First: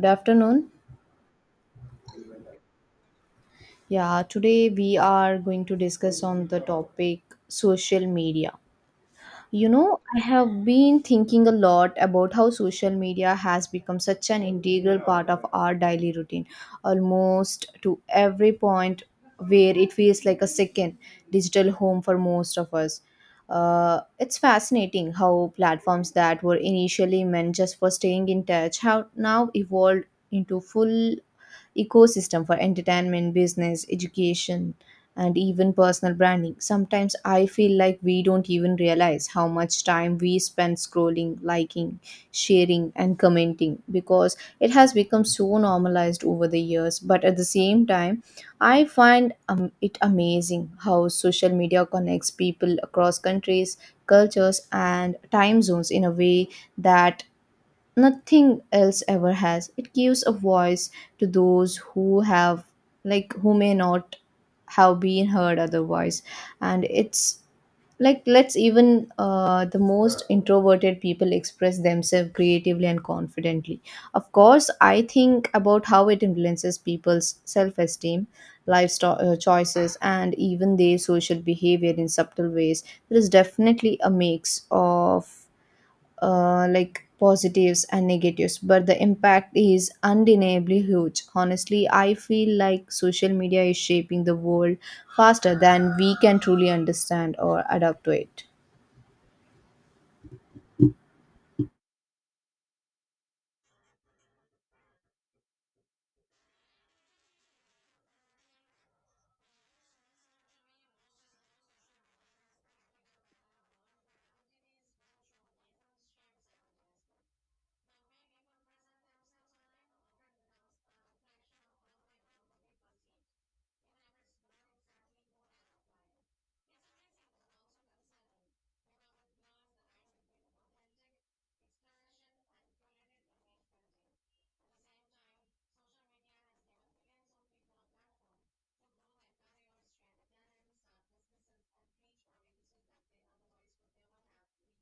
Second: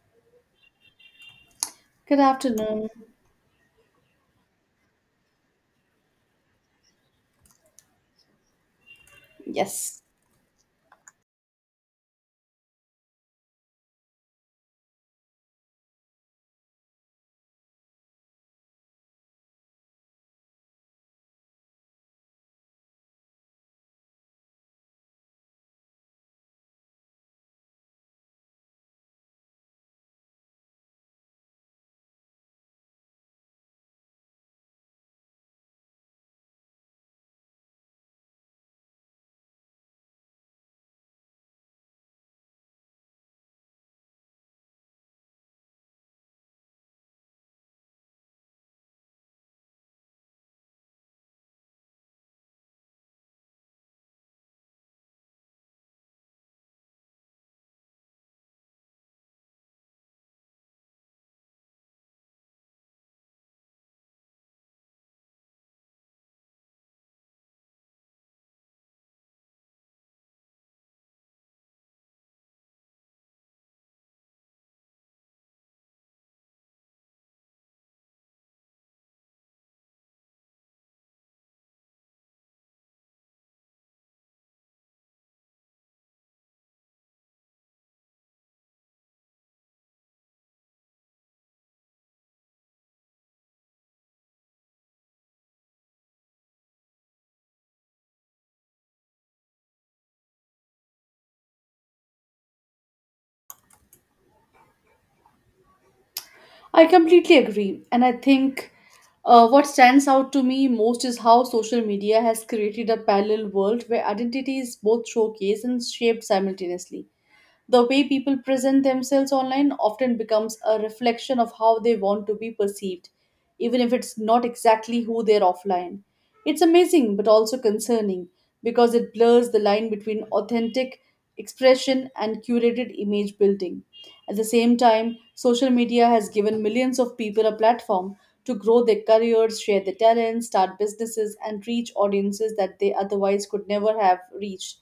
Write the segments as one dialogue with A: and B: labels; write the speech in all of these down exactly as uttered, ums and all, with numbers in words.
A: Good afternoon.
B: Good afternoon.
A: Yeah, today we are going to discuss on the topic social media. You know,
B: Yes,
A: I have been thinking a lot about how social media has become such an integral part of our daily routine. Almost to every point where it feels like a second digital home for most of us. Uh, it's fascinating how platforms that were initially meant just for staying in touch have now evolved into full ecosystem for entertainment, business, education, and even personal branding. Sometimes I feel like we don't even realize how much time we spend scrolling, liking, sharing, and commenting because it has become so normalized over the years. But at the same time, I find um, it amazing how social media connects people across countries, cultures, and time zones in a way that nothing else ever has. It gives a voice to those who have like who may not have been heard otherwise, and it's like lets even uh, the most introverted people express themselves creatively and confidently. Of course, I think about how it influences people's self-esteem, lifestyle uh, choices, and even their social behavior in subtle ways. There is definitely a mix of uh, like positives and negatives, but the impact is undeniably huge. Honestly, I feel like social media is shaping the world faster than we can truly understand or adapt to it.
B: I completely agree. And I think uh, what stands out to me most is how social media has created a parallel world where identity is both showcased and shaped simultaneously. The way people present themselves online often becomes a reflection of how they want to be perceived, even if it's not exactly who they're offline. It's amazing but also concerning because it blurs the line between authentic expression and curated image building. At the same time, social media has given millions of people a platform to grow their careers, share their talents, start businesses, and reach audiences that they otherwise could never have reached.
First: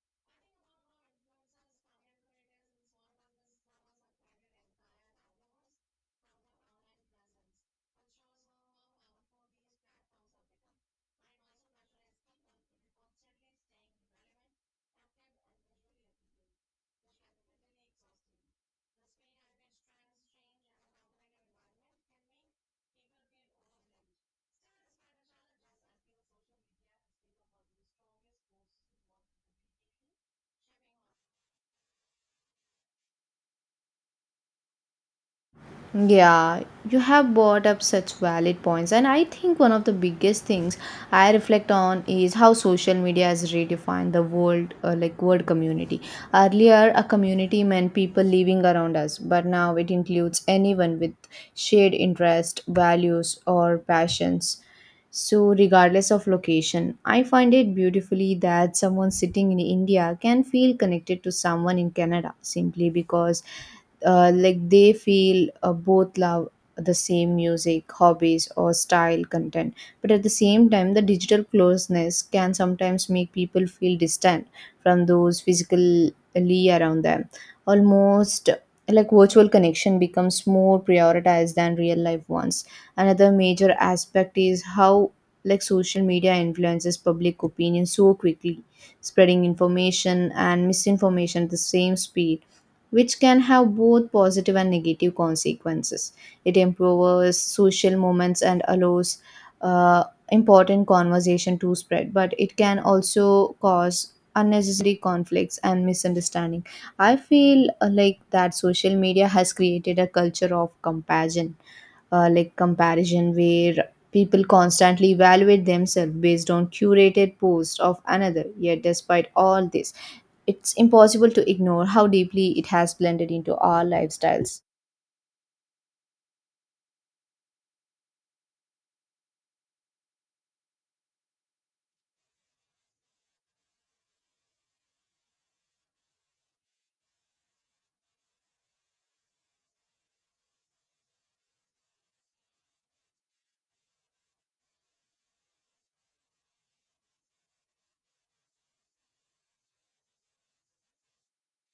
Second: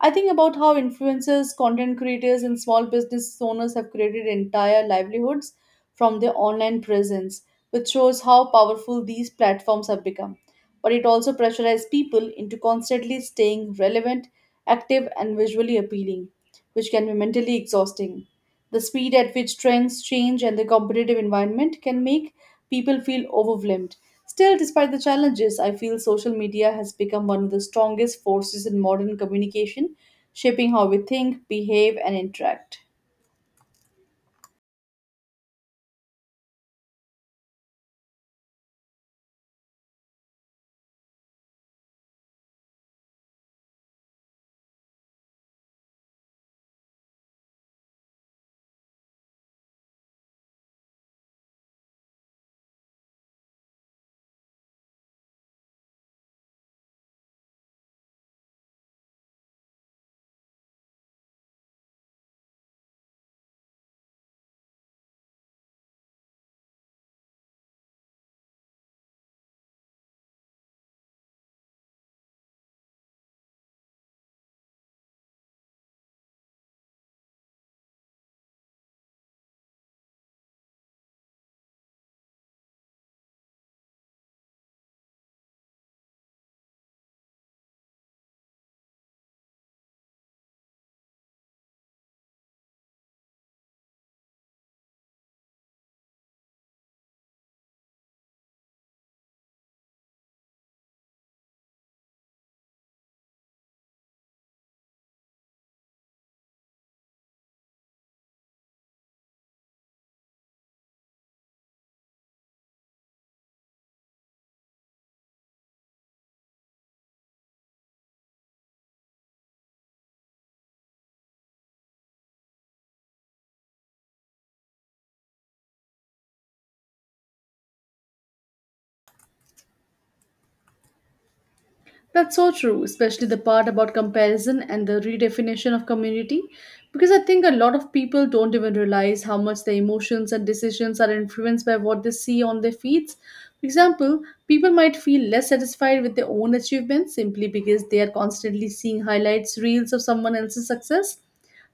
B: I think about how influencers, content creators, and small business owners have created entire livelihoods from their online presence, which shows how powerful these platforms have become. But it also pressurizes people into constantly staying relevant, active, and visually appealing, which can be mentally exhausting. The speed at which trends change and the competitive environment can make people feel overwhelmed. Still, despite the challenges, I feel social media has become one of the strongest forces in modern communication, shaping how we think, behave, and interact.
A: Yeah, you have brought up such valid points, and I think one of the biggest things I reflect on is how social media has redefined the world, uh, like world community. Earlier, a community meant people living around us, but now it includes anyone with shared interest, values, or passions. So, regardless of location, I find it beautifully that someone sitting in India can feel connected to someone in Canada simply because uh, like they feel uh, both love the same music, hobbies, or style content. But at the same time, the digital closeness can sometimes make people feel distant from those physically around them, almost like virtual connection becomes more prioritized than real life ones. Another major aspect is how like social media influences public opinion so quickly, spreading information and misinformation at the same speed, which can have both positive and negative consequences. It improves social moments and allows uh, important conversation to spread, but it can also cause unnecessary conflicts and misunderstanding. I feel uh, like that social media has created a culture of comparison, uh, like comparison where people constantly evaluate themselves based on curated posts of another. Yet despite all this, it's impossible to ignore how deeply it has blended into our lifestyles.
B: That's so true, especially the part about comparison and the redefinition of community, because I think a lot of people don't even realize how much their emotions and decisions are influenced by what they see on their feeds. For example, people might feel less satisfied with their own achievements simply because they are constantly seeing highlights, reels of someone else's success,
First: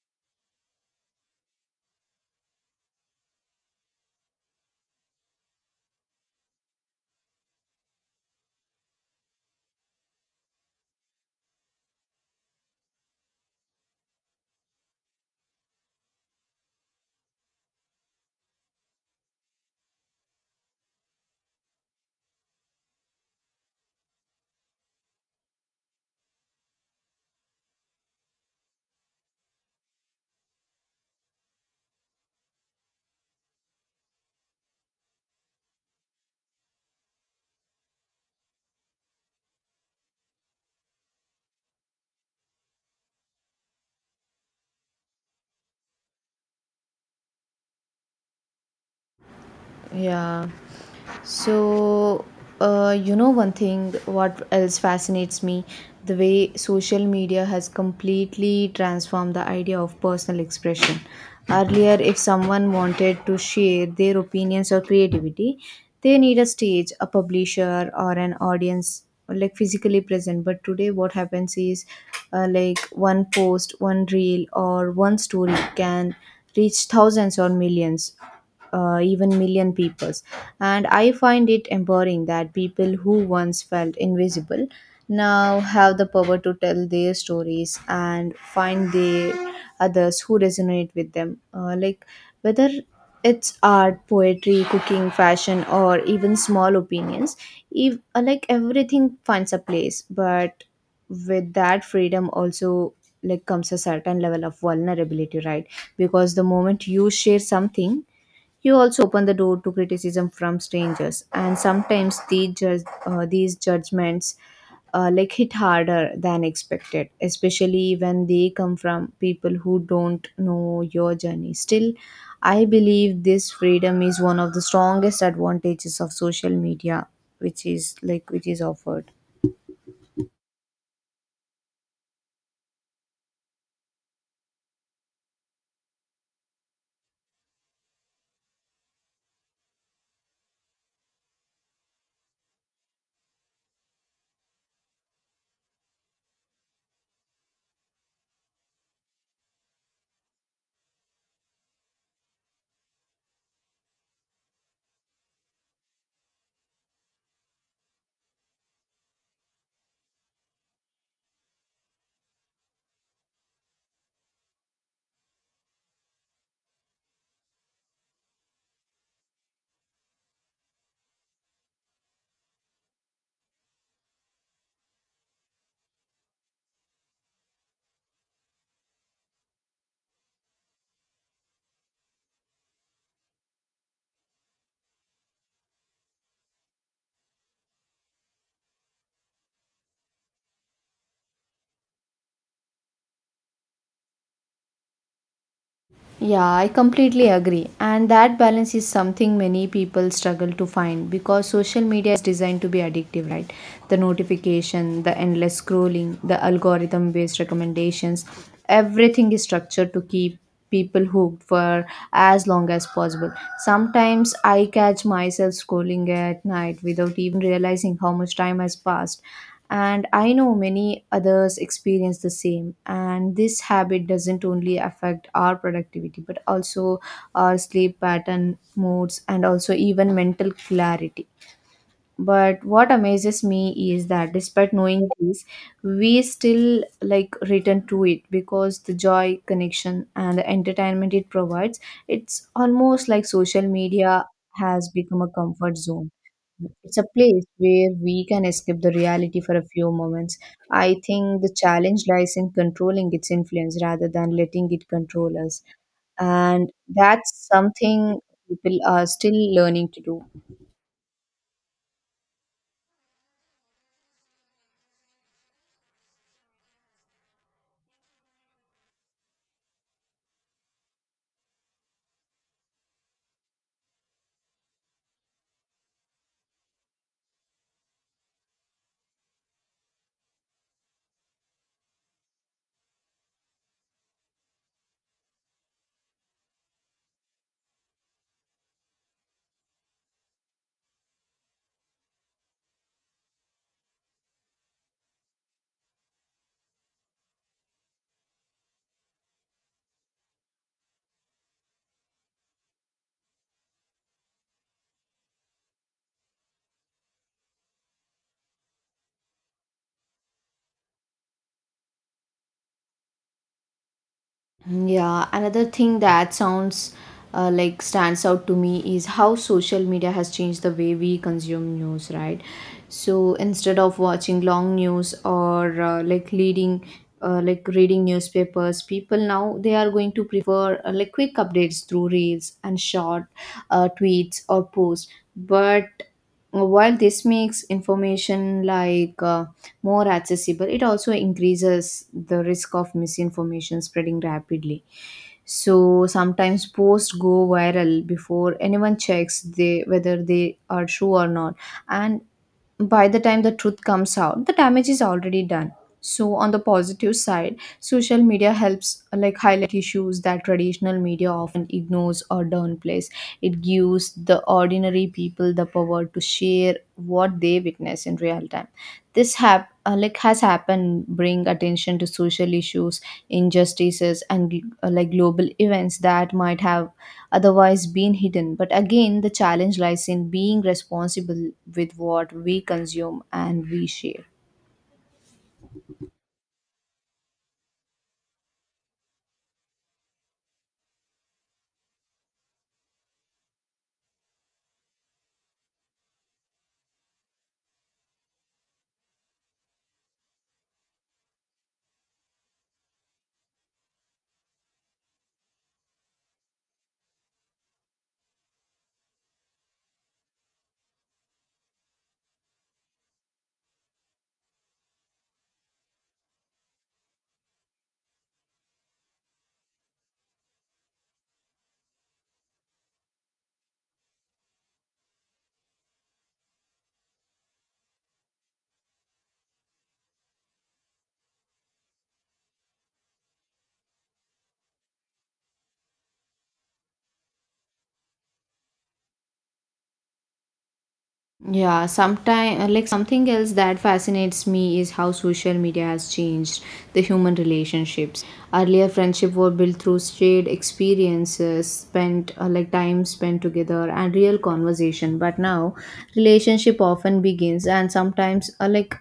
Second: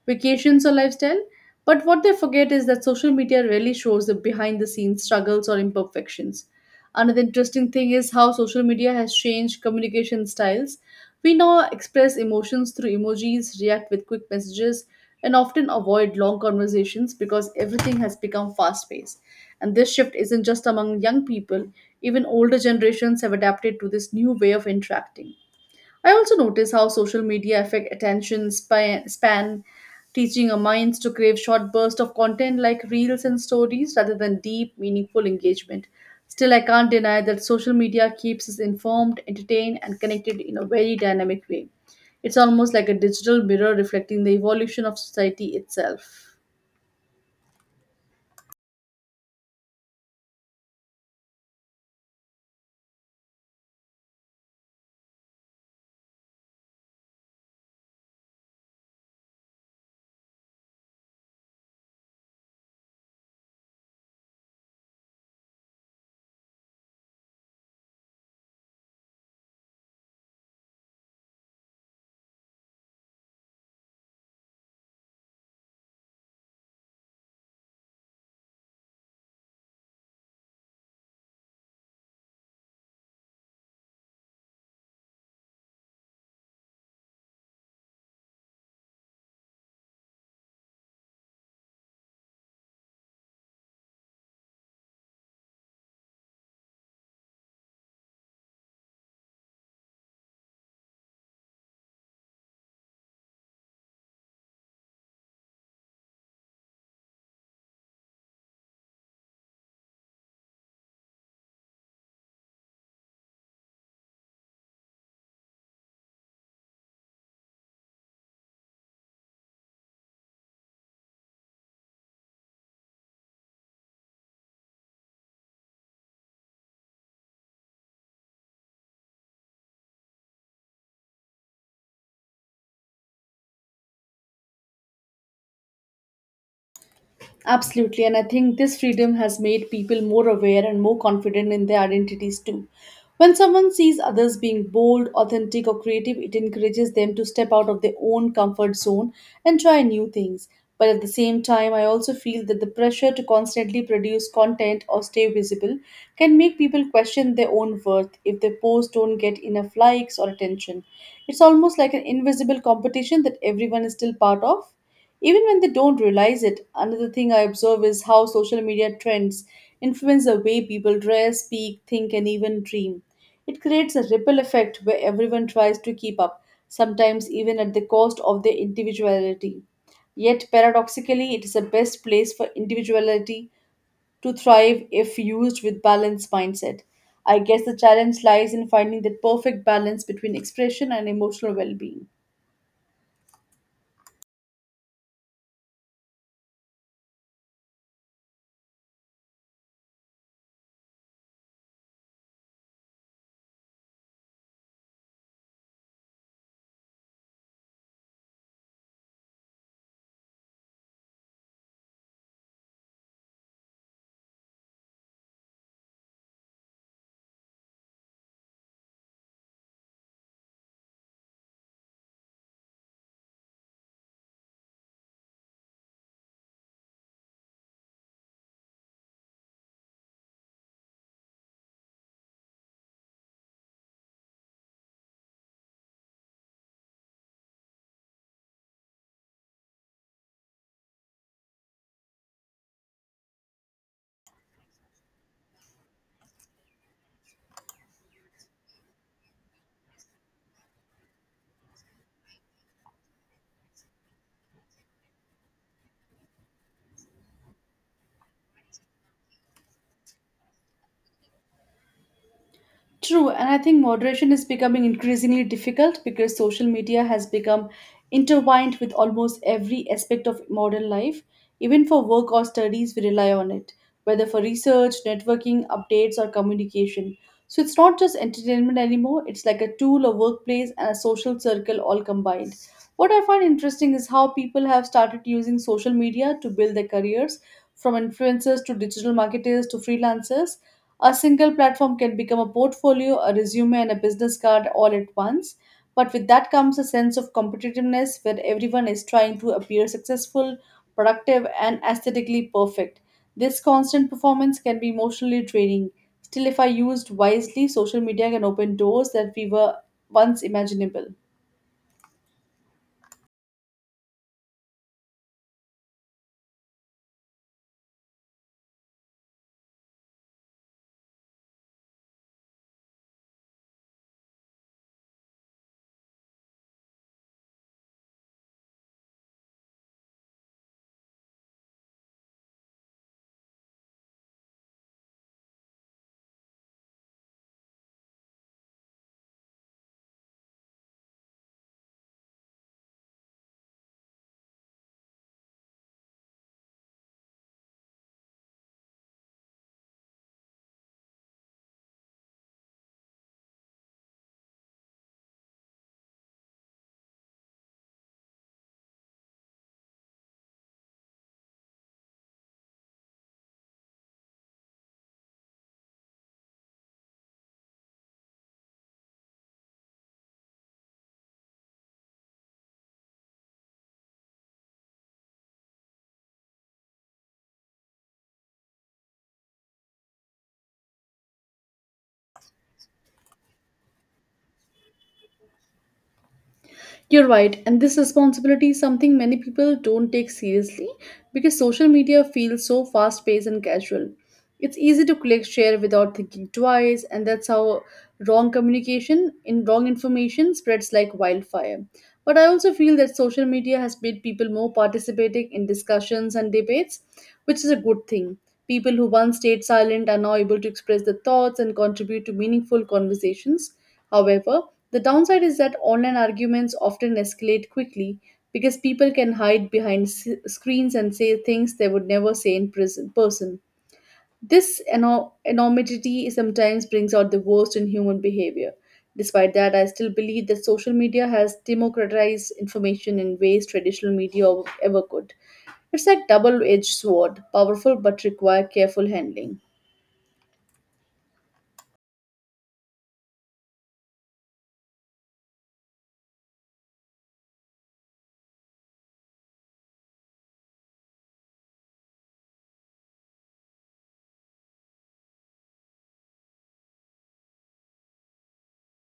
B: vacations, or lifestyle. But what they forget is that social media rarely shows the behind the scenes struggles or imperfections. Another interesting thing is how social media has changed communication styles. We now express emotions through emojis, react with quick messages, and often avoid long conversations because everything has become fast paced. And this shift isn't just among young people, even older generations have adapted to this new way of interacting. I also notice how social media affect attention span, span teaching our minds to crave short bursts of content like reels and stories rather than deep, meaningful engagement. Still, I can't deny that social media keeps us informed, entertained, and connected in a very dynamic way. It's almost like a digital mirror reflecting the evolution of society itself.
A: Yeah. So, uh, you know, one thing what else fascinates me, the way social media has completely transformed the idea of personal expression. Earlier, if someone wanted to share their opinions or creativity, they need a stage, a publisher, or an audience like physically present. But today, what happens is uh, like one post, one reel, or one story can reach thousands or millions, uh, even million peoples. And I find it empowering that people who once felt invisible now have the power to tell their stories and find the others who resonate with them. Uh, like whether it's art, poetry, cooking, fashion, or even small opinions, if, uh, like everything finds a place. But with that freedom also like comes a certain level of vulnerability, right? Because the moment you share something, you also open the door to criticism from strangers, and sometimes the judge, uh, these judgments uh, like hit harder than expected, especially when they come from people who don't know your journey. Still, I believe this freedom is one of the strongest advantages of social media, which is like which is offered.
B: Absolutely, and I think this freedom has made people more aware and more confident in their identities too. When someone sees others being bold, authentic, or creative, it encourages them to step out of their own comfort zone and try new things. But at the same time, I also feel that the pressure to constantly produce content or stay visible can make people question their own worth if their posts don't get enough likes or attention. It's almost like an invisible competition that everyone is still part of. Even when they don't realize it, another thing I observe is how social media trends influence the way people dress, speak, think, and even dream. It creates a ripple effect where everyone tries to keep up, sometimes even at the cost of their individuality. Yet, paradoxically, it is the best place for individuality to thrive if used with balanced mindset. I guess the challenge lies in finding that perfect balance between expression and emotional well being.
A: Yeah, I completely agree. And that balance is something many people struggle to find because social media is designed to be addictive, right? The notification, the endless scrolling, the algorithm based recommendations, everything is structured to keep people hooked for as long as possible. Sometimes I catch myself scrolling at night without even realizing how much time has passed, and I know many others experience the same. And this habit doesn't only affect our productivity, but also our sleep pattern, moods, and also even mental clarity. But what amazes me is that despite knowing this, we still like return to it because the joy, connection, and the entertainment it provides. It's almost like social media has become a comfort zone. It's a place where we can escape the reality for a few moments. I think the challenge lies in controlling its influence rather than letting it control us, and that's something people are still learning to do.
B: True, and I think moderation is becoming increasingly difficult because social media has become intertwined with almost every aspect of modern life. Even for work or studies, we rely on it, whether for research, networking, updates, or communication. So it's not just entertainment anymore, it's like a tool, a workplace, and a social circle all combined. What I find interesting is how people have started using social media to build their careers, from influencers to digital marketers to freelancers. A single platform can become a portfolio, a resume, and a business card all at once. But with that comes a sense of competitiveness where everyone is trying to appear successful, productive, and aesthetically perfect. This constant performance can be emotionally draining. Still, if I used wisely, social media can open doors that we were once imaginable.
A: Yeah, another thing that sounds uh, like stands out to me is how social media has changed the way we consume news, right? So instead of watching long news or uh, like leading, uh, like reading newspapers, people now they are going to prefer uh, like quick updates through reels and short uh, tweets or posts. But while this makes information like uh, more accessible, it also increases the risk of misinformation spreading rapidly. So sometimes posts go viral before anyone checks they whether they are true or not. And by the time the truth comes out, the damage is already done. So on the positive side, social media helps uh, like highlight issues that traditional media often ignores or downplays. It gives the ordinary people the power to share what they witness in real time. This hap- uh, like has happened, bring attention to social issues, injustices, and gl- uh, like global events that might have otherwise been hidden. But again, the challenge lies in being responsible with what we consume and we share.
B: You're right, and this responsibility is something many people don't take seriously because social media feels so fast paced and casual. It's easy to click share without thinking twice, and that's how wrong communication in wrong information spreads like wildfire. But I also feel that social media has made people more participating in discussions and debates, which is a good thing. People who once stayed silent are now able to express their thoughts and contribute to meaningful conversations. However, the downside is that online arguments often escalate quickly because people can hide behind s- screens and say things they would never say in prison- person. This eno- enormity sometimes brings out the worst in human behavior. Despite that, I still believe that social media has democratized information in ways traditional media ever could. It's like double-edged sword, powerful but require careful handling.
A: Yeah, sometime uh, like something else that fascinates me is how social media has changed the human relationships. Earlier, friendship were built through shared experiences, spent uh, like time spent together, and real conversation. But now, relationship often begins and sometimes uh, like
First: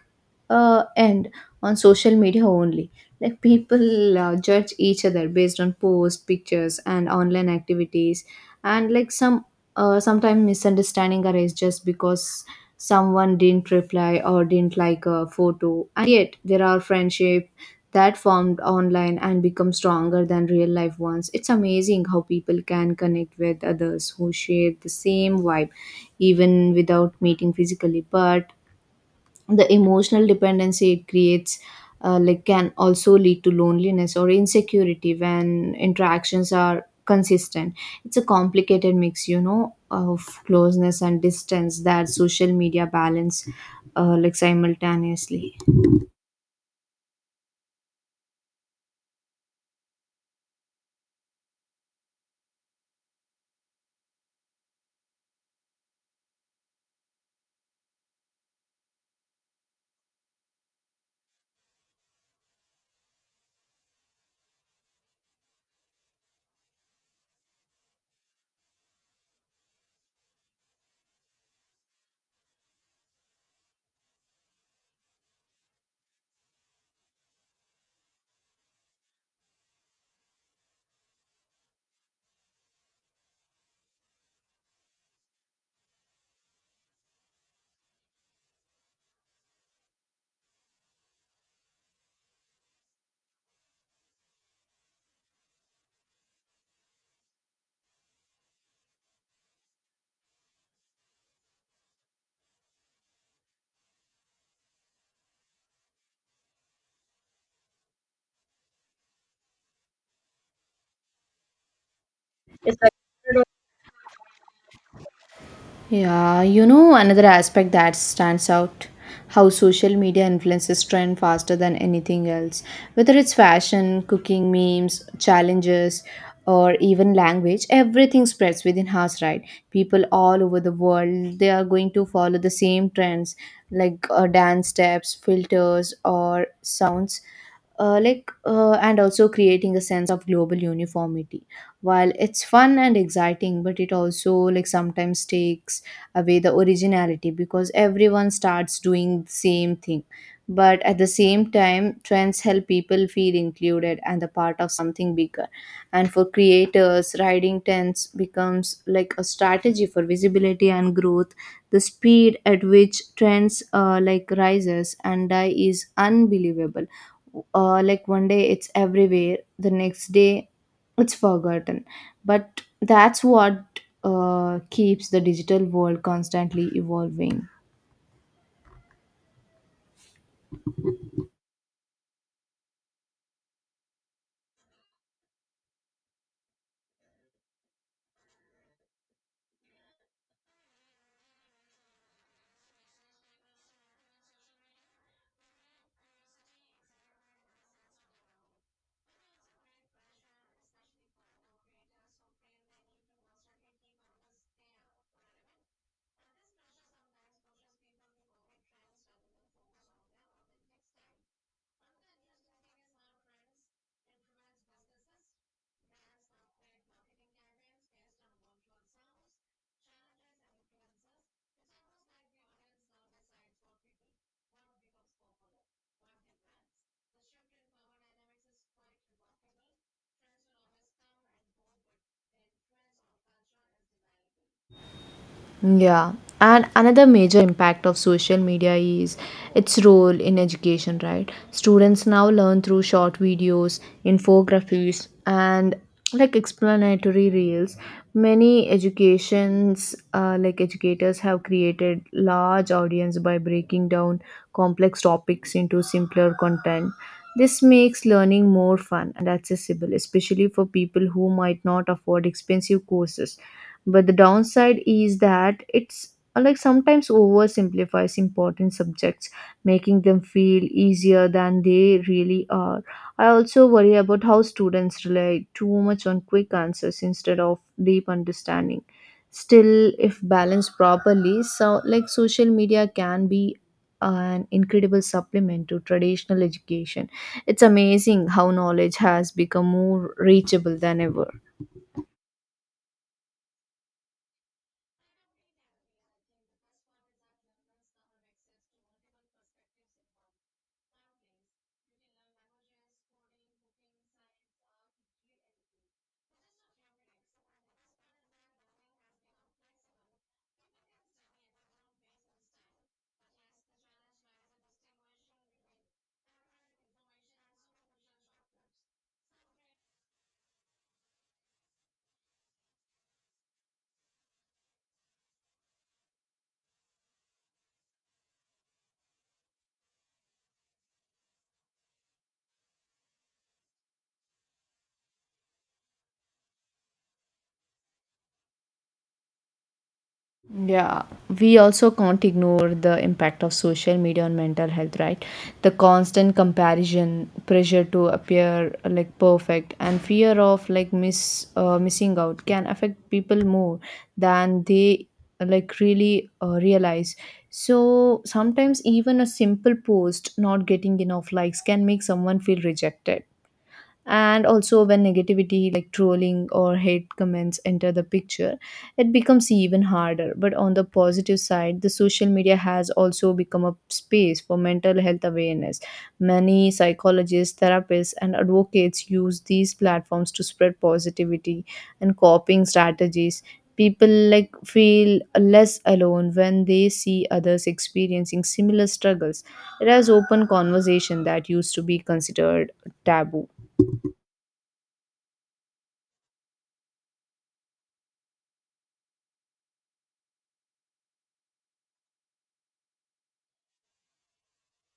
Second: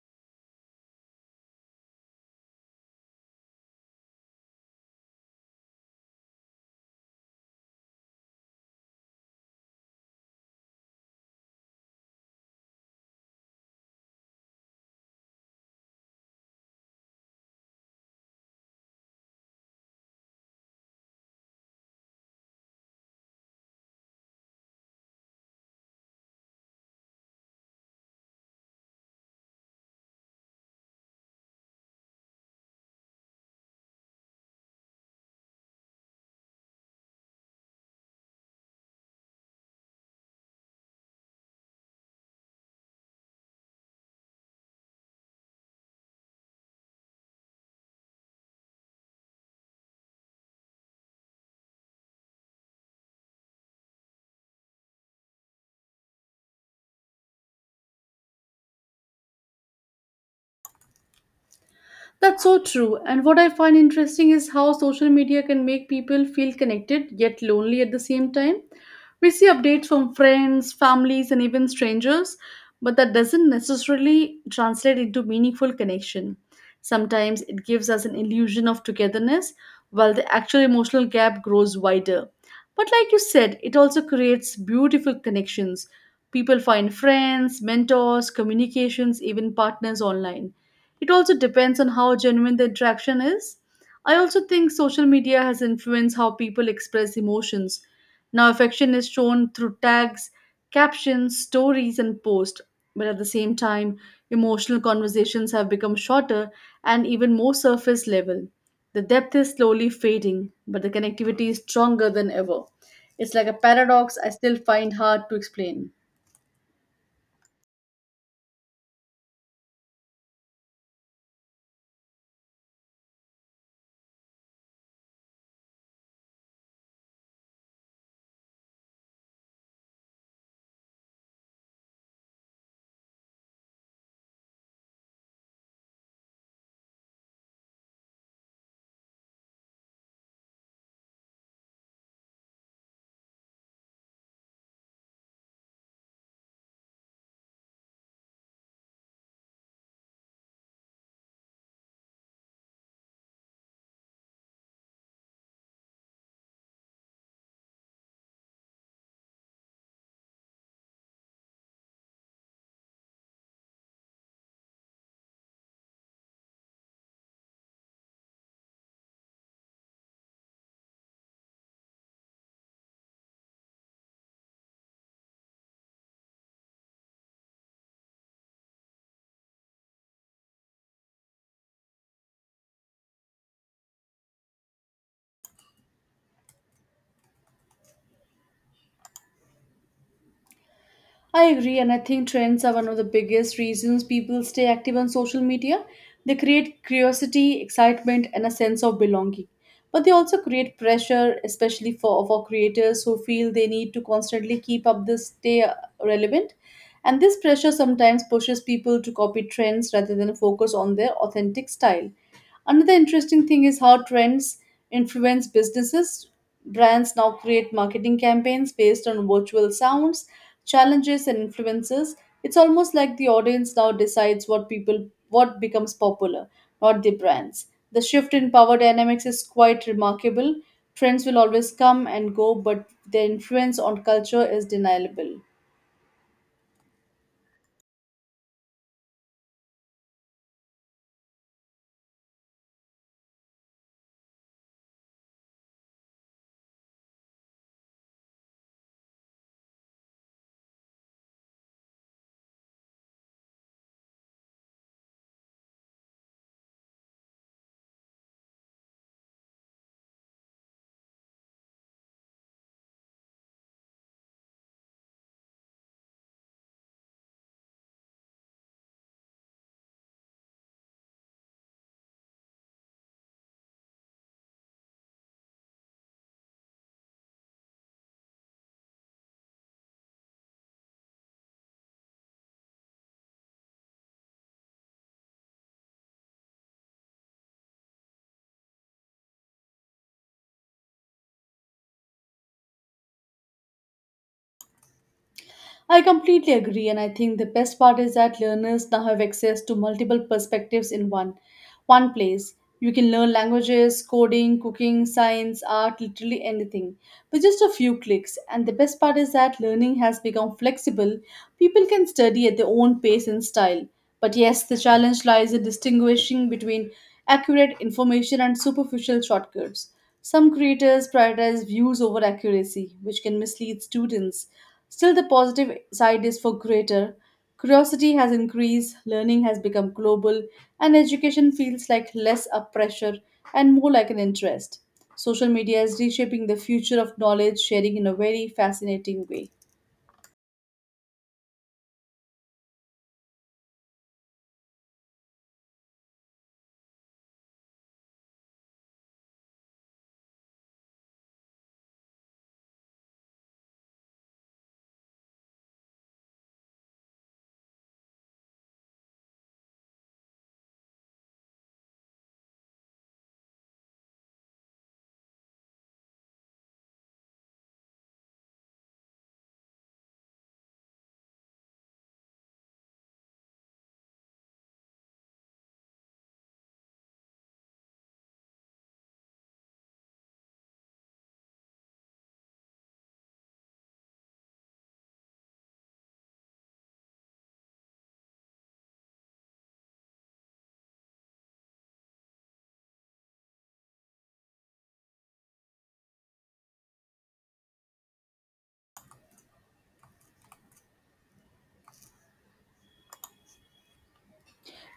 A: uh, end on social media only. Like people uh, judge each other based on posts, pictures, and online activities, and like some uh, sometimes misunderstanding arise just because someone didn't reply or didn't like a photo. And yet there are friendship that formed online and become stronger than real life ones. It's amazing how people can connect with others who share the same vibe, even without meeting physically. But the emotional dependency it creates uh, like can also lead to loneliness or insecurity when interactions are consistent. It's a complicated mix, you know, of closeness and distance that social media balance uh, like simultaneously.
B: That's so true. And what I find interesting is how social media can make people feel connected yet lonely at the same time. We see updates from friends, families, and even strangers, but that doesn't necessarily translate into meaningful connection. Sometimes it gives us an illusion of togetherness, while the actual emotional gap grows wider. But like you said, it also creates beautiful connections. People find friends, mentors, communications, even partners online. It also depends on how genuine the interaction is. I also think social media has influenced how people express emotions. Now, affection is shown through tags, captions, stories, and posts. But at the same time, emotional conversations have become shorter and even more surface level. The depth is slowly fading, but the connectivity is stronger than ever.
A: It's like.
B: It's like a paradox I still find hard to explain.
A: Yeah, you know, another aspect that stands out, how social media influences trend faster than anything else. Whether it's fashion, cooking, memes, challenges, or even language, everything spreads within hours, right? People all over the world, they are going to follow the same trends like uh, dance steps, filters, or sounds. Uh, like uh, and also creating a sense of global uniformity. While it's fun and exciting, but it also like sometimes takes away the originality because everyone starts doing the same thing. But at the same time, trends help people feel included and the part of something bigger. And for creators, riding trends becomes like a strategy for visibility and growth. The speed at which trends uh, like rises and die is unbelievable. uh, like one day it's everywhere, the next day it's forgotten. But that's what uh, keeps the digital world constantly evolving.
B: I agree, and I think trends are one of the biggest reasons people stay active on social media. They create curiosity, excitement, and a sense of belonging. But they also create pressure, especially for, for creators who feel they need to constantly keep up this stay uh, relevant. And this pressure sometimes pushes people to copy trends rather than focus on their authentic style. Another interesting thing is how trends influence businesses. Brands now create marketing campaigns based on virtual sounds, challenges, and influences. It's almost like the audience now decides what people what becomes popular, not the brands. The shift in power dynamics is quite remarkable. Trends will always come and go, but their influence on culture is undeniable.
A: Yeah. And another major impact of social media is its role in education, right? Students now learn through short videos, infographies, and like explanatory reels. Many educations, uh, like educators, have created large audience by breaking down complex topics into simpler content. This makes learning more fun and accessible, especially for people who might not afford expensive courses. But the downside is that it's uh, like sometimes oversimplifies important subjects, making them feel easier than they really are. I also worry about how students rely too much on quick answers instead of deep understanding. Still, if balanced properly, so like social media can be an incredible supplement to traditional education. It's amazing how knowledge has become more reachable than ever.
B: I completely agree, and I think the best part is that learners now have access to multiple perspectives in one one place. You can learn languages, coding, cooking, science, art, literally anything with just a few clicks. And the best part is that learning has become flexible. People can study at their own pace and style. But yes, the challenge lies in distinguishing between accurate information and superficial shortcuts. Some creators prioritize views over accuracy, which can mislead students. Still, the positive side is for greater. Curiosity has increased, learning has become global, and education feels like less a pressure and more like an interest. Social media is reshaping the future of knowledge sharing in a very fascinating way.
A: Yeah, we also can't ignore the impact of social media on mental health, right? The constant comparison, pressure to appear uh, like perfect, and fear of like miss uh, missing out can affect people more than they uh, like really uh, realize. So sometimes even a simple post not getting enough likes can make someone feel rejected, and also when negativity like trolling or hate comments enter the picture, it becomes even harder. But on the positive side, the social media has also become a space for mental health awareness. Many psychologists, therapists and advocates use these platforms to spread positivity and coping strategies. People like feel less alone when they see others experiencing similar struggles. It has open conversation that used to be considered taboo.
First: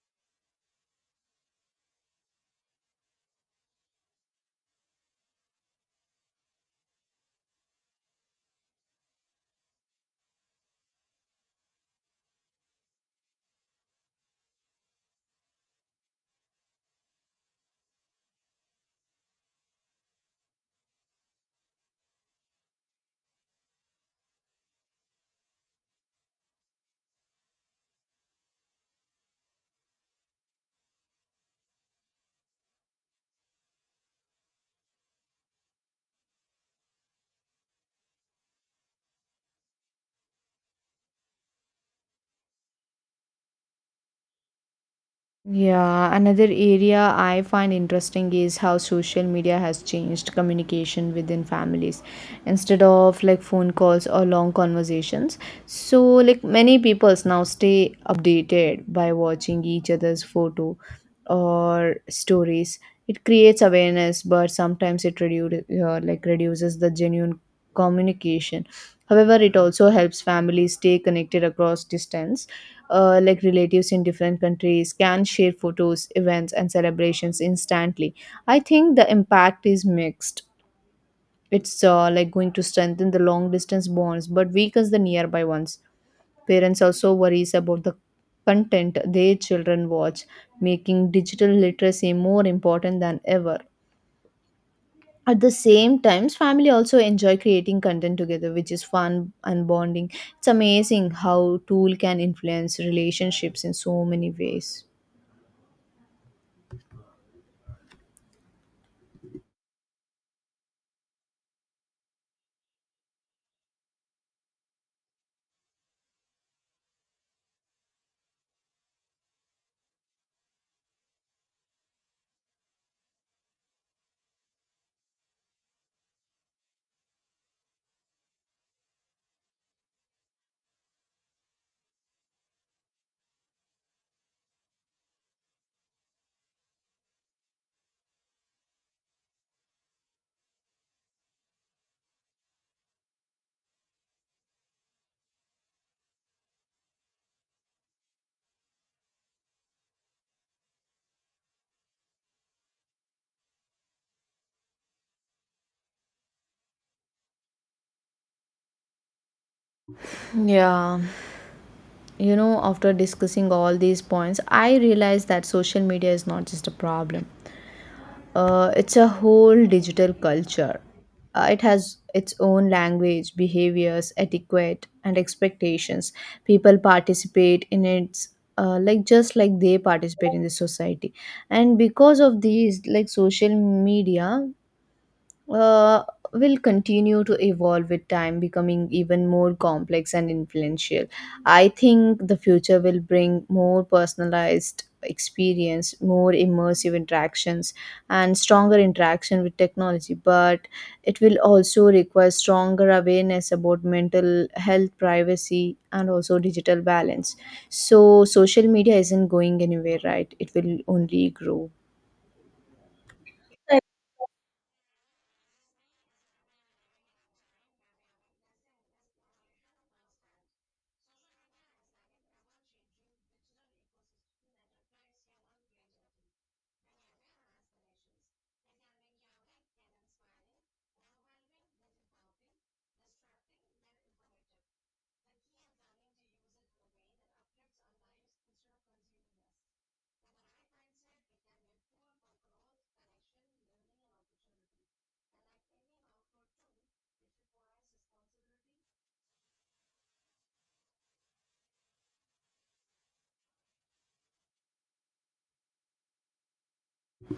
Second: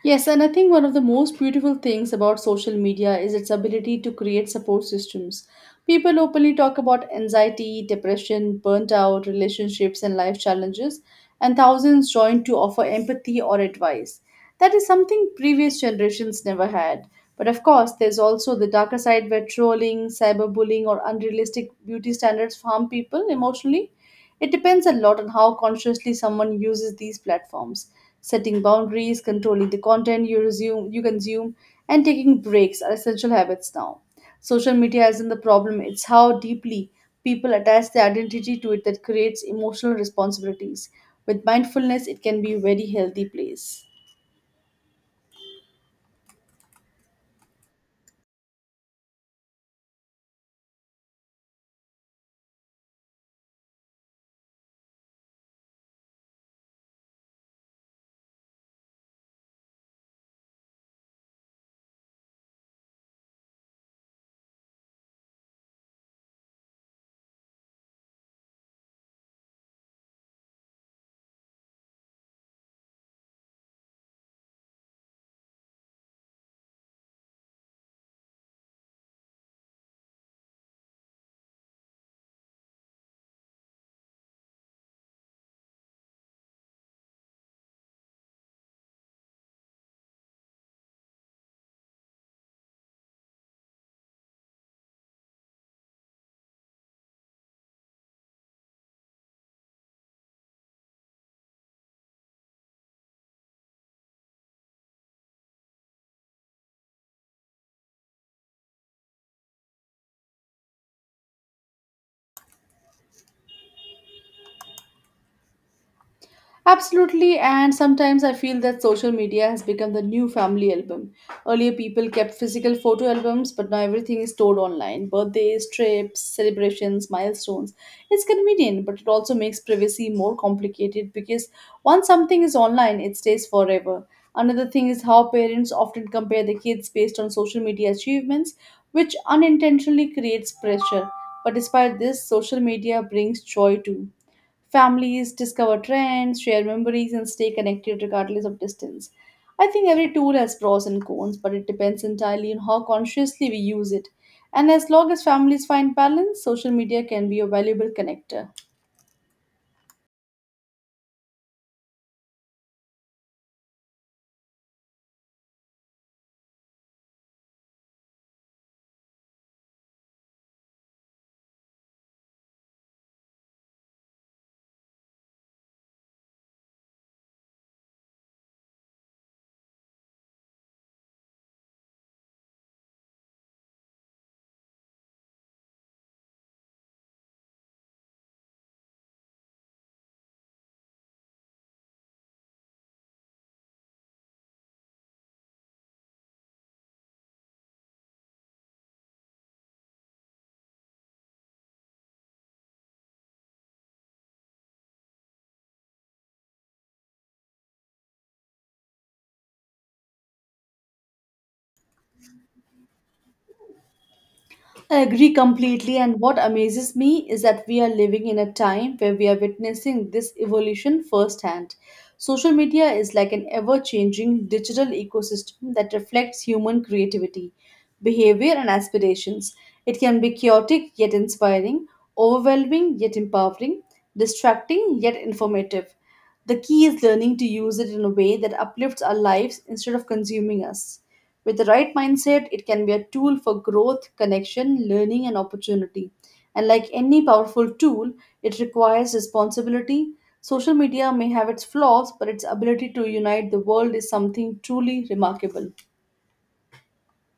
B: Yes, and I think one of the most beautiful things about social media is its ability to create support systems. People openly talk about anxiety, depression, burnt out, relationships, and life challenges, and thousands join to offer empathy or advice. That is something previous generations never had. But of course, there's also the darker side where trolling, cyberbullying, or unrealistic beauty standards harm people emotionally. It depends a lot on how consciously someone uses these platforms. Setting boundaries, controlling the content you resume, you consume, and taking breaks are essential habits now. Social media isn't the problem, it's how deeply people attach their identity to it that creates emotional responsibilities. With mindfulness, it can be a very healthy place.
A: Yeah, another area I find interesting is how social media has changed communication within families instead of like phone calls or long conversations. So like many peoples now stay updated by watching each other's photo or stories. It creates awareness, but sometimes it reduce, uh, like reduces the genuine communication. However, it also helps families stay connected across distance. Uh, like relatives in different countries can share photos, events, and celebrations instantly. I think the impact is mixed. It's uh, like going to strengthen the long distance bonds but weakens the nearby ones. Parents also worries about the content their children watch, making digital literacy more important than ever. At the same times, family also enjoy creating content together, which is fun and bonding. It's amazing how tool can influence relationships in so many ways.
B: Absolutely, and sometimes I feel that social media has become the new family album. Earlier, people kept physical photo albums, but now everything is stored online birthdays, trips, celebrations, milestones. It's convenient, but it also makes privacy more complicated because once something is online, it stays forever. Another thing is how parents often compare their kids based on social media achievements, which unintentionally creates pressure. But despite this, social media brings joy too. Families discover trends, share memories, and stay connected regardless of distance. I think every tool has pros and cons, but it depends entirely on how consciously we use it. And as long as families find balance, social media can be a valuable connector.
A: Yeah, you know, after discussing all these points, I realized that social media is not just a problem. Uh, it's a whole digital culture. Uh, it has its own language, behaviors, etiquette, and expectations. People participate in its uh, like just like they participate in the society, and because of these, like social media uh, will continue to evolve with time, becoming even more complex and influential. I think the future will bring more personalized experience, more immersive interactions, and stronger interaction with technology. But it will also require stronger awareness about mental health, privacy, and also digital balance. So, social media isn't going anywhere, right? It will only grow.
B: I agree completely, and what amazes me is that we are living in a time where we are witnessing this evolution firsthand. Social media is like an ever changing digital ecosystem that reflects human creativity, behavior, and aspirations. It can be chaotic yet inspiring, overwhelming yet empowering, distracting yet informative. The key is learning to use it in a way that uplifts our lives instead of consuming us. With the right mindset, it can be a tool for growth, connection, learning, and opportunity. And like any powerful tool, it requires responsibility. Social media may have its flaws, but its ability to unite the world is something truly remarkable.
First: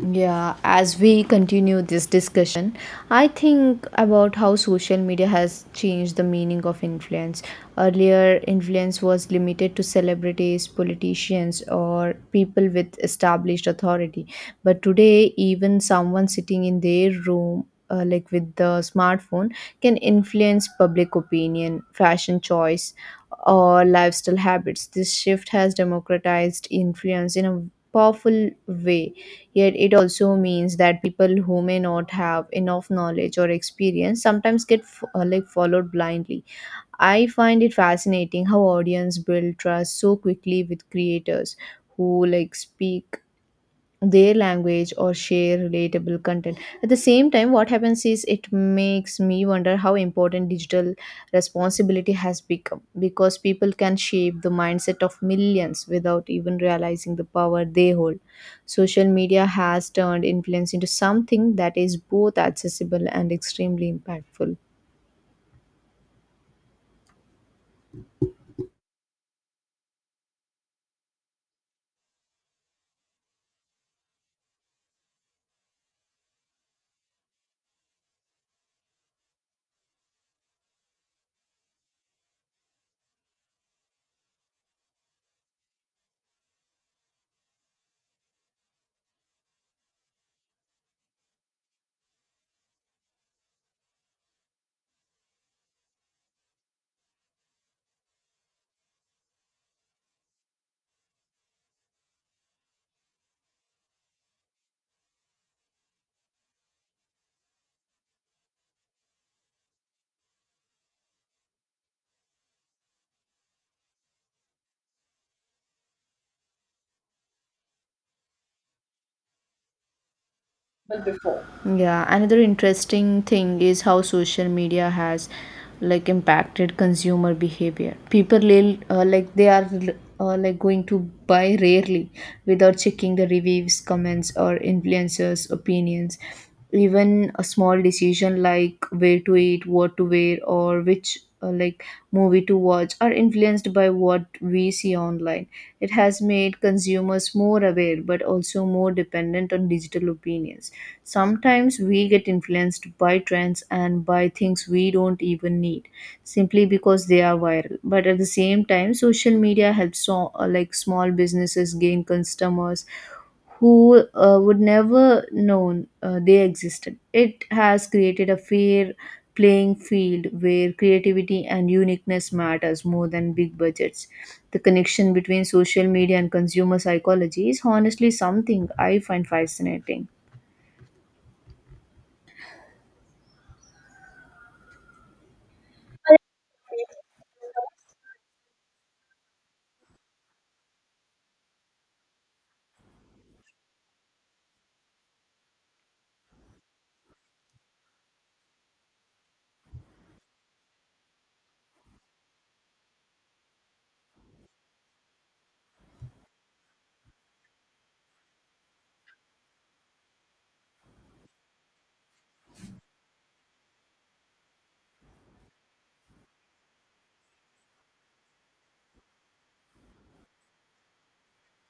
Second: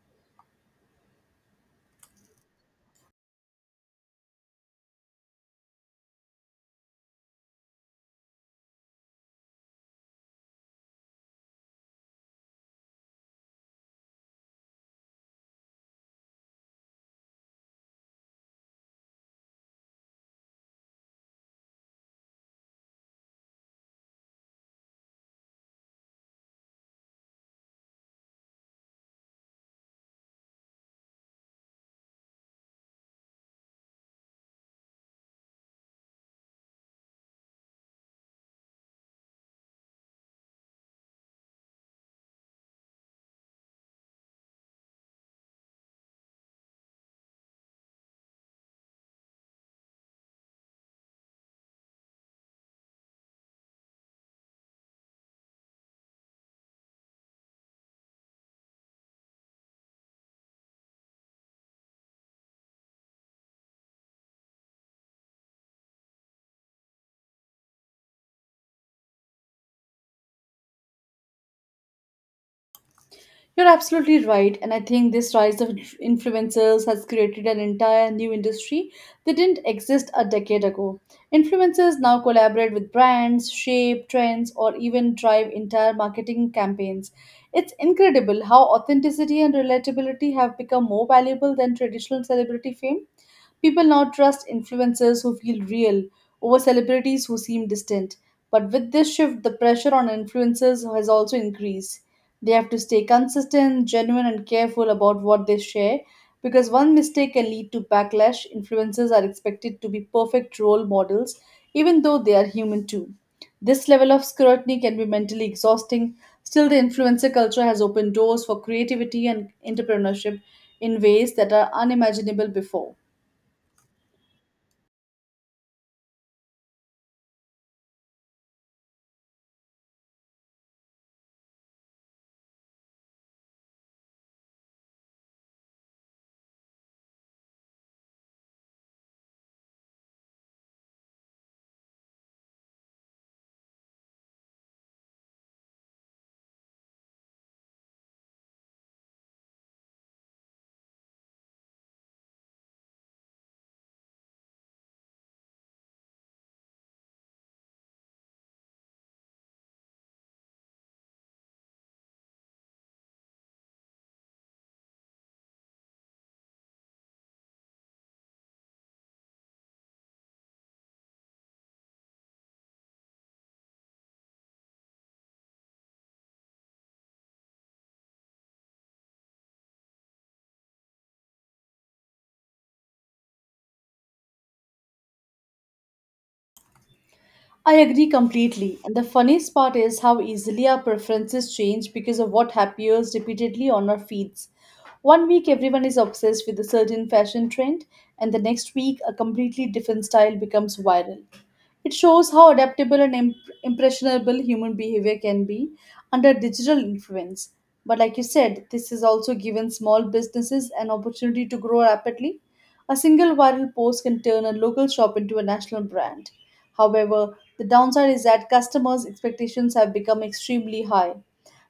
A: Yeah, as we continue this discussion, I think about how social media has changed the meaning of influence. Earlier, influence was limited to celebrities, politicians, or people with established authority. But today, even someone sitting in their room uh, like with the smartphone can influence public opinion, fashion choice, or lifestyle habits. This shift has democratized influence in a powerful way. Yet it also means that people who may not have enough knowledge or experience sometimes get f- uh, like followed blindly. I find it fascinating how audience build trust so quickly with creators who like speak their language or share relatable content. At the same time, what happens is it makes me wonder how important digital responsibility has become, because people can shape the mindset of millions without even realizing the power they hold. Social media has turned influence into something that is both accessible and extremely impactful.
B: You're absolutely right, and I think this rise of inf- influencers has created an entire new industry that didn't exist a decade ago. Influencers now collaborate with brands, shape trends, or even drive entire marketing campaigns. It's incredible how authenticity and relatability have become more valuable than traditional celebrity fame. People now trust influencers who feel real over celebrities who seem distant. But with this shift, the pressure on influencers has also increased. They have to stay consistent, genuine, and careful about what they share because one mistake can lead to backlash. Influencers are expected to be perfect role models, even though they are human too. This level of scrutiny can be mentally exhausting. Still, the influencer culture has opened doors for creativity and entrepreneurship in ways that are
A: Yeah, another
B: unimaginable before.
A: interesting thing is how social media has like impacted consumer behavior. People li- uh, like they are uh, like going to buy rarely without checking the reviews, comments, or influencers' opinions. Even a small decision like where to eat, what to wear, or which uh, like movie to watch are influenced by what we see online. It has made consumers more aware but also more dependent on digital opinions. Sometimes we get influenced by trends and by things we don't even need simply because they are viral. But at the same time, social media helps so, uh, like small businesses gain customers who uh, would never known uh, they existed. It has created a fair playing field where creativity and uniqueness matters more than big budgets. The connection between social media and consumer psychology is honestly something I find fascinating.
B: I agree completely. And the funniest part is how easily our preferences change because of what appears repeatedly on our feeds. One week, everyone is obsessed with a certain fashion trend, and the next week, a completely different style becomes viral. It shows how adaptable and imp- impressionable human behavior can be under digital influence. But like you said, this has also given small businesses an opportunity to grow rapidly. A single viral post can turn a local shop into a national brand. However, the downside is that customers' expectations have become extremely high.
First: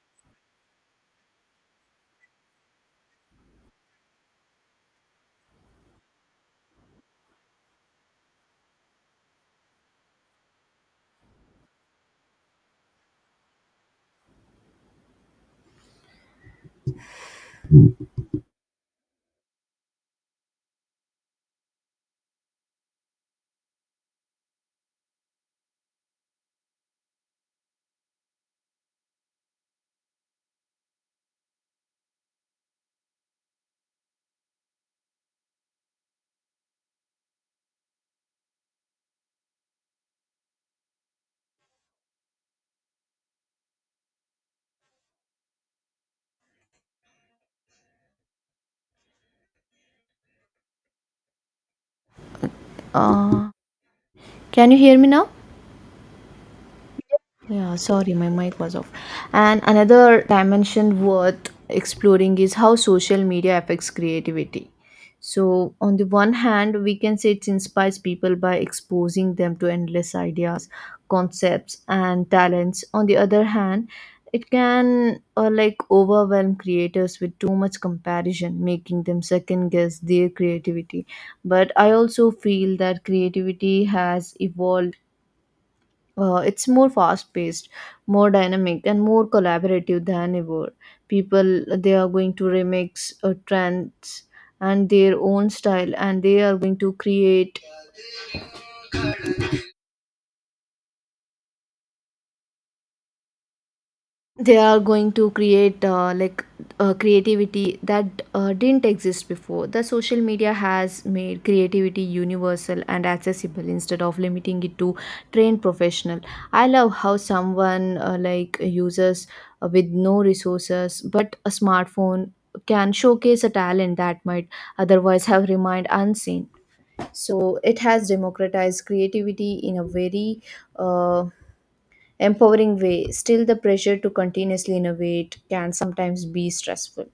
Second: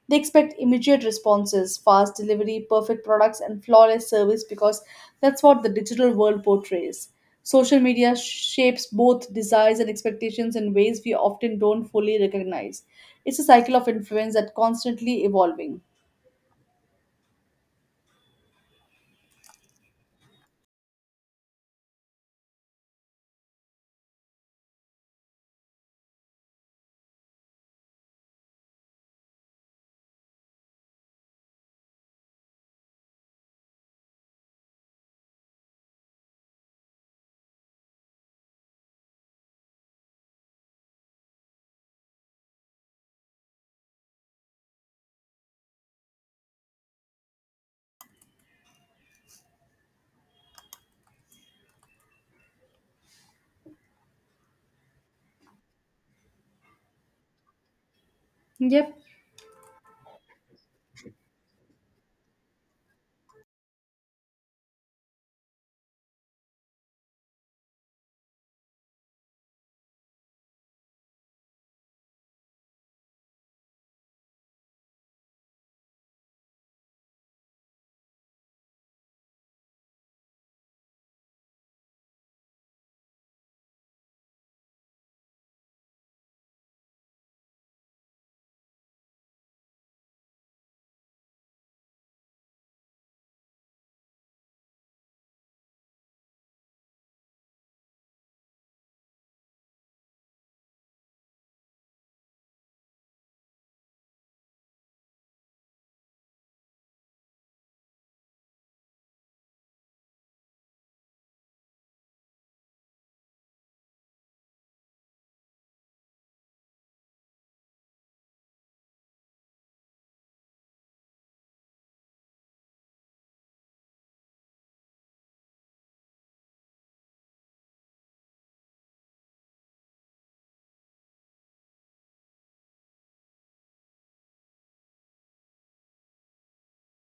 B: They expect immediate responses, fast delivery, perfect products, and flawless service because that's what the digital world portrays. Social media shapes both desires and expectations in ways we often don't fully recognize. It's a cycle of influence that's constantly evolving.
A: Uh, Can you hear me now? Yeah, sorry, my mic was off.
B: Yep.
A: And another dimension worth exploring is how social media affects creativity. So, on the one hand, we can say it inspires people by exposing them to endless ideas, concepts, and talents. On the other hand, it can uh, like overwhelm creators with too much comparison, making them second guess their creativity. But I also feel that creativity has evolved. Uh, it's more fast paced, more dynamic and more collaborative than ever. People, they are going to remix uh, trends and their own style, and they are going to create, they are going to create uh, like uh, creativity that uh, didn't exist before. The social media has made creativity universal and accessible instead of limiting it to trained professional. I love how someone, uh, like users uh, with no resources but a smartphone, can showcase a talent that might otherwise have remained unseen. So it has democratized creativity in a very uh, empowering way. Still, the pressure to continuously innovate can sometimes be stressful.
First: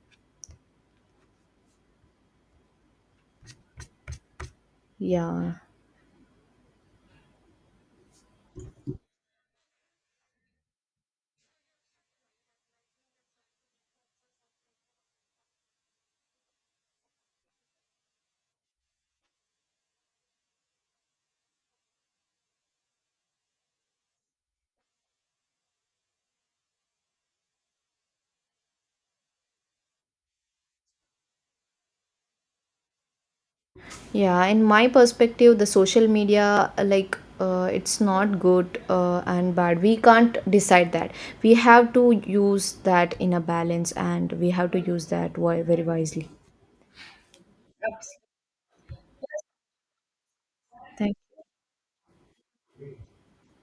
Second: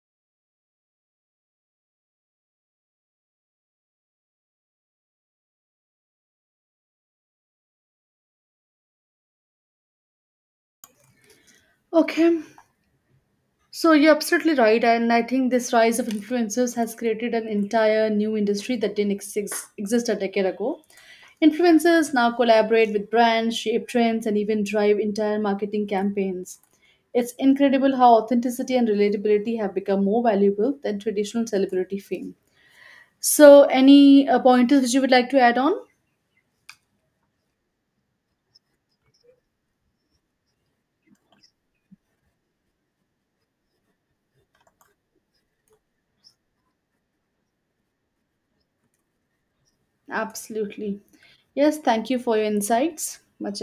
A: Yeah.
B: Okay. So you're absolutely right, and I think this rise of influencers has created an entire new industry that didn't exist, exist a decade ago. Influencers now collaborate with brands, shape trends, and even drive entire marketing campaigns. It's incredible how authenticity and relatability have become more valuable than traditional celebrity fame. So, any uh,
A: Yeah. In
B: pointers
A: my
B: which you would like to add
A: perspective, the
B: on?
A: social media, uh, like, uh, it's not good uh, and bad. We can't decide that. We have to use that in a balance, and we have to use that wi- very wisely.
B: Absolutely.
A: Thank
B: Yes, thank you for your insights. Much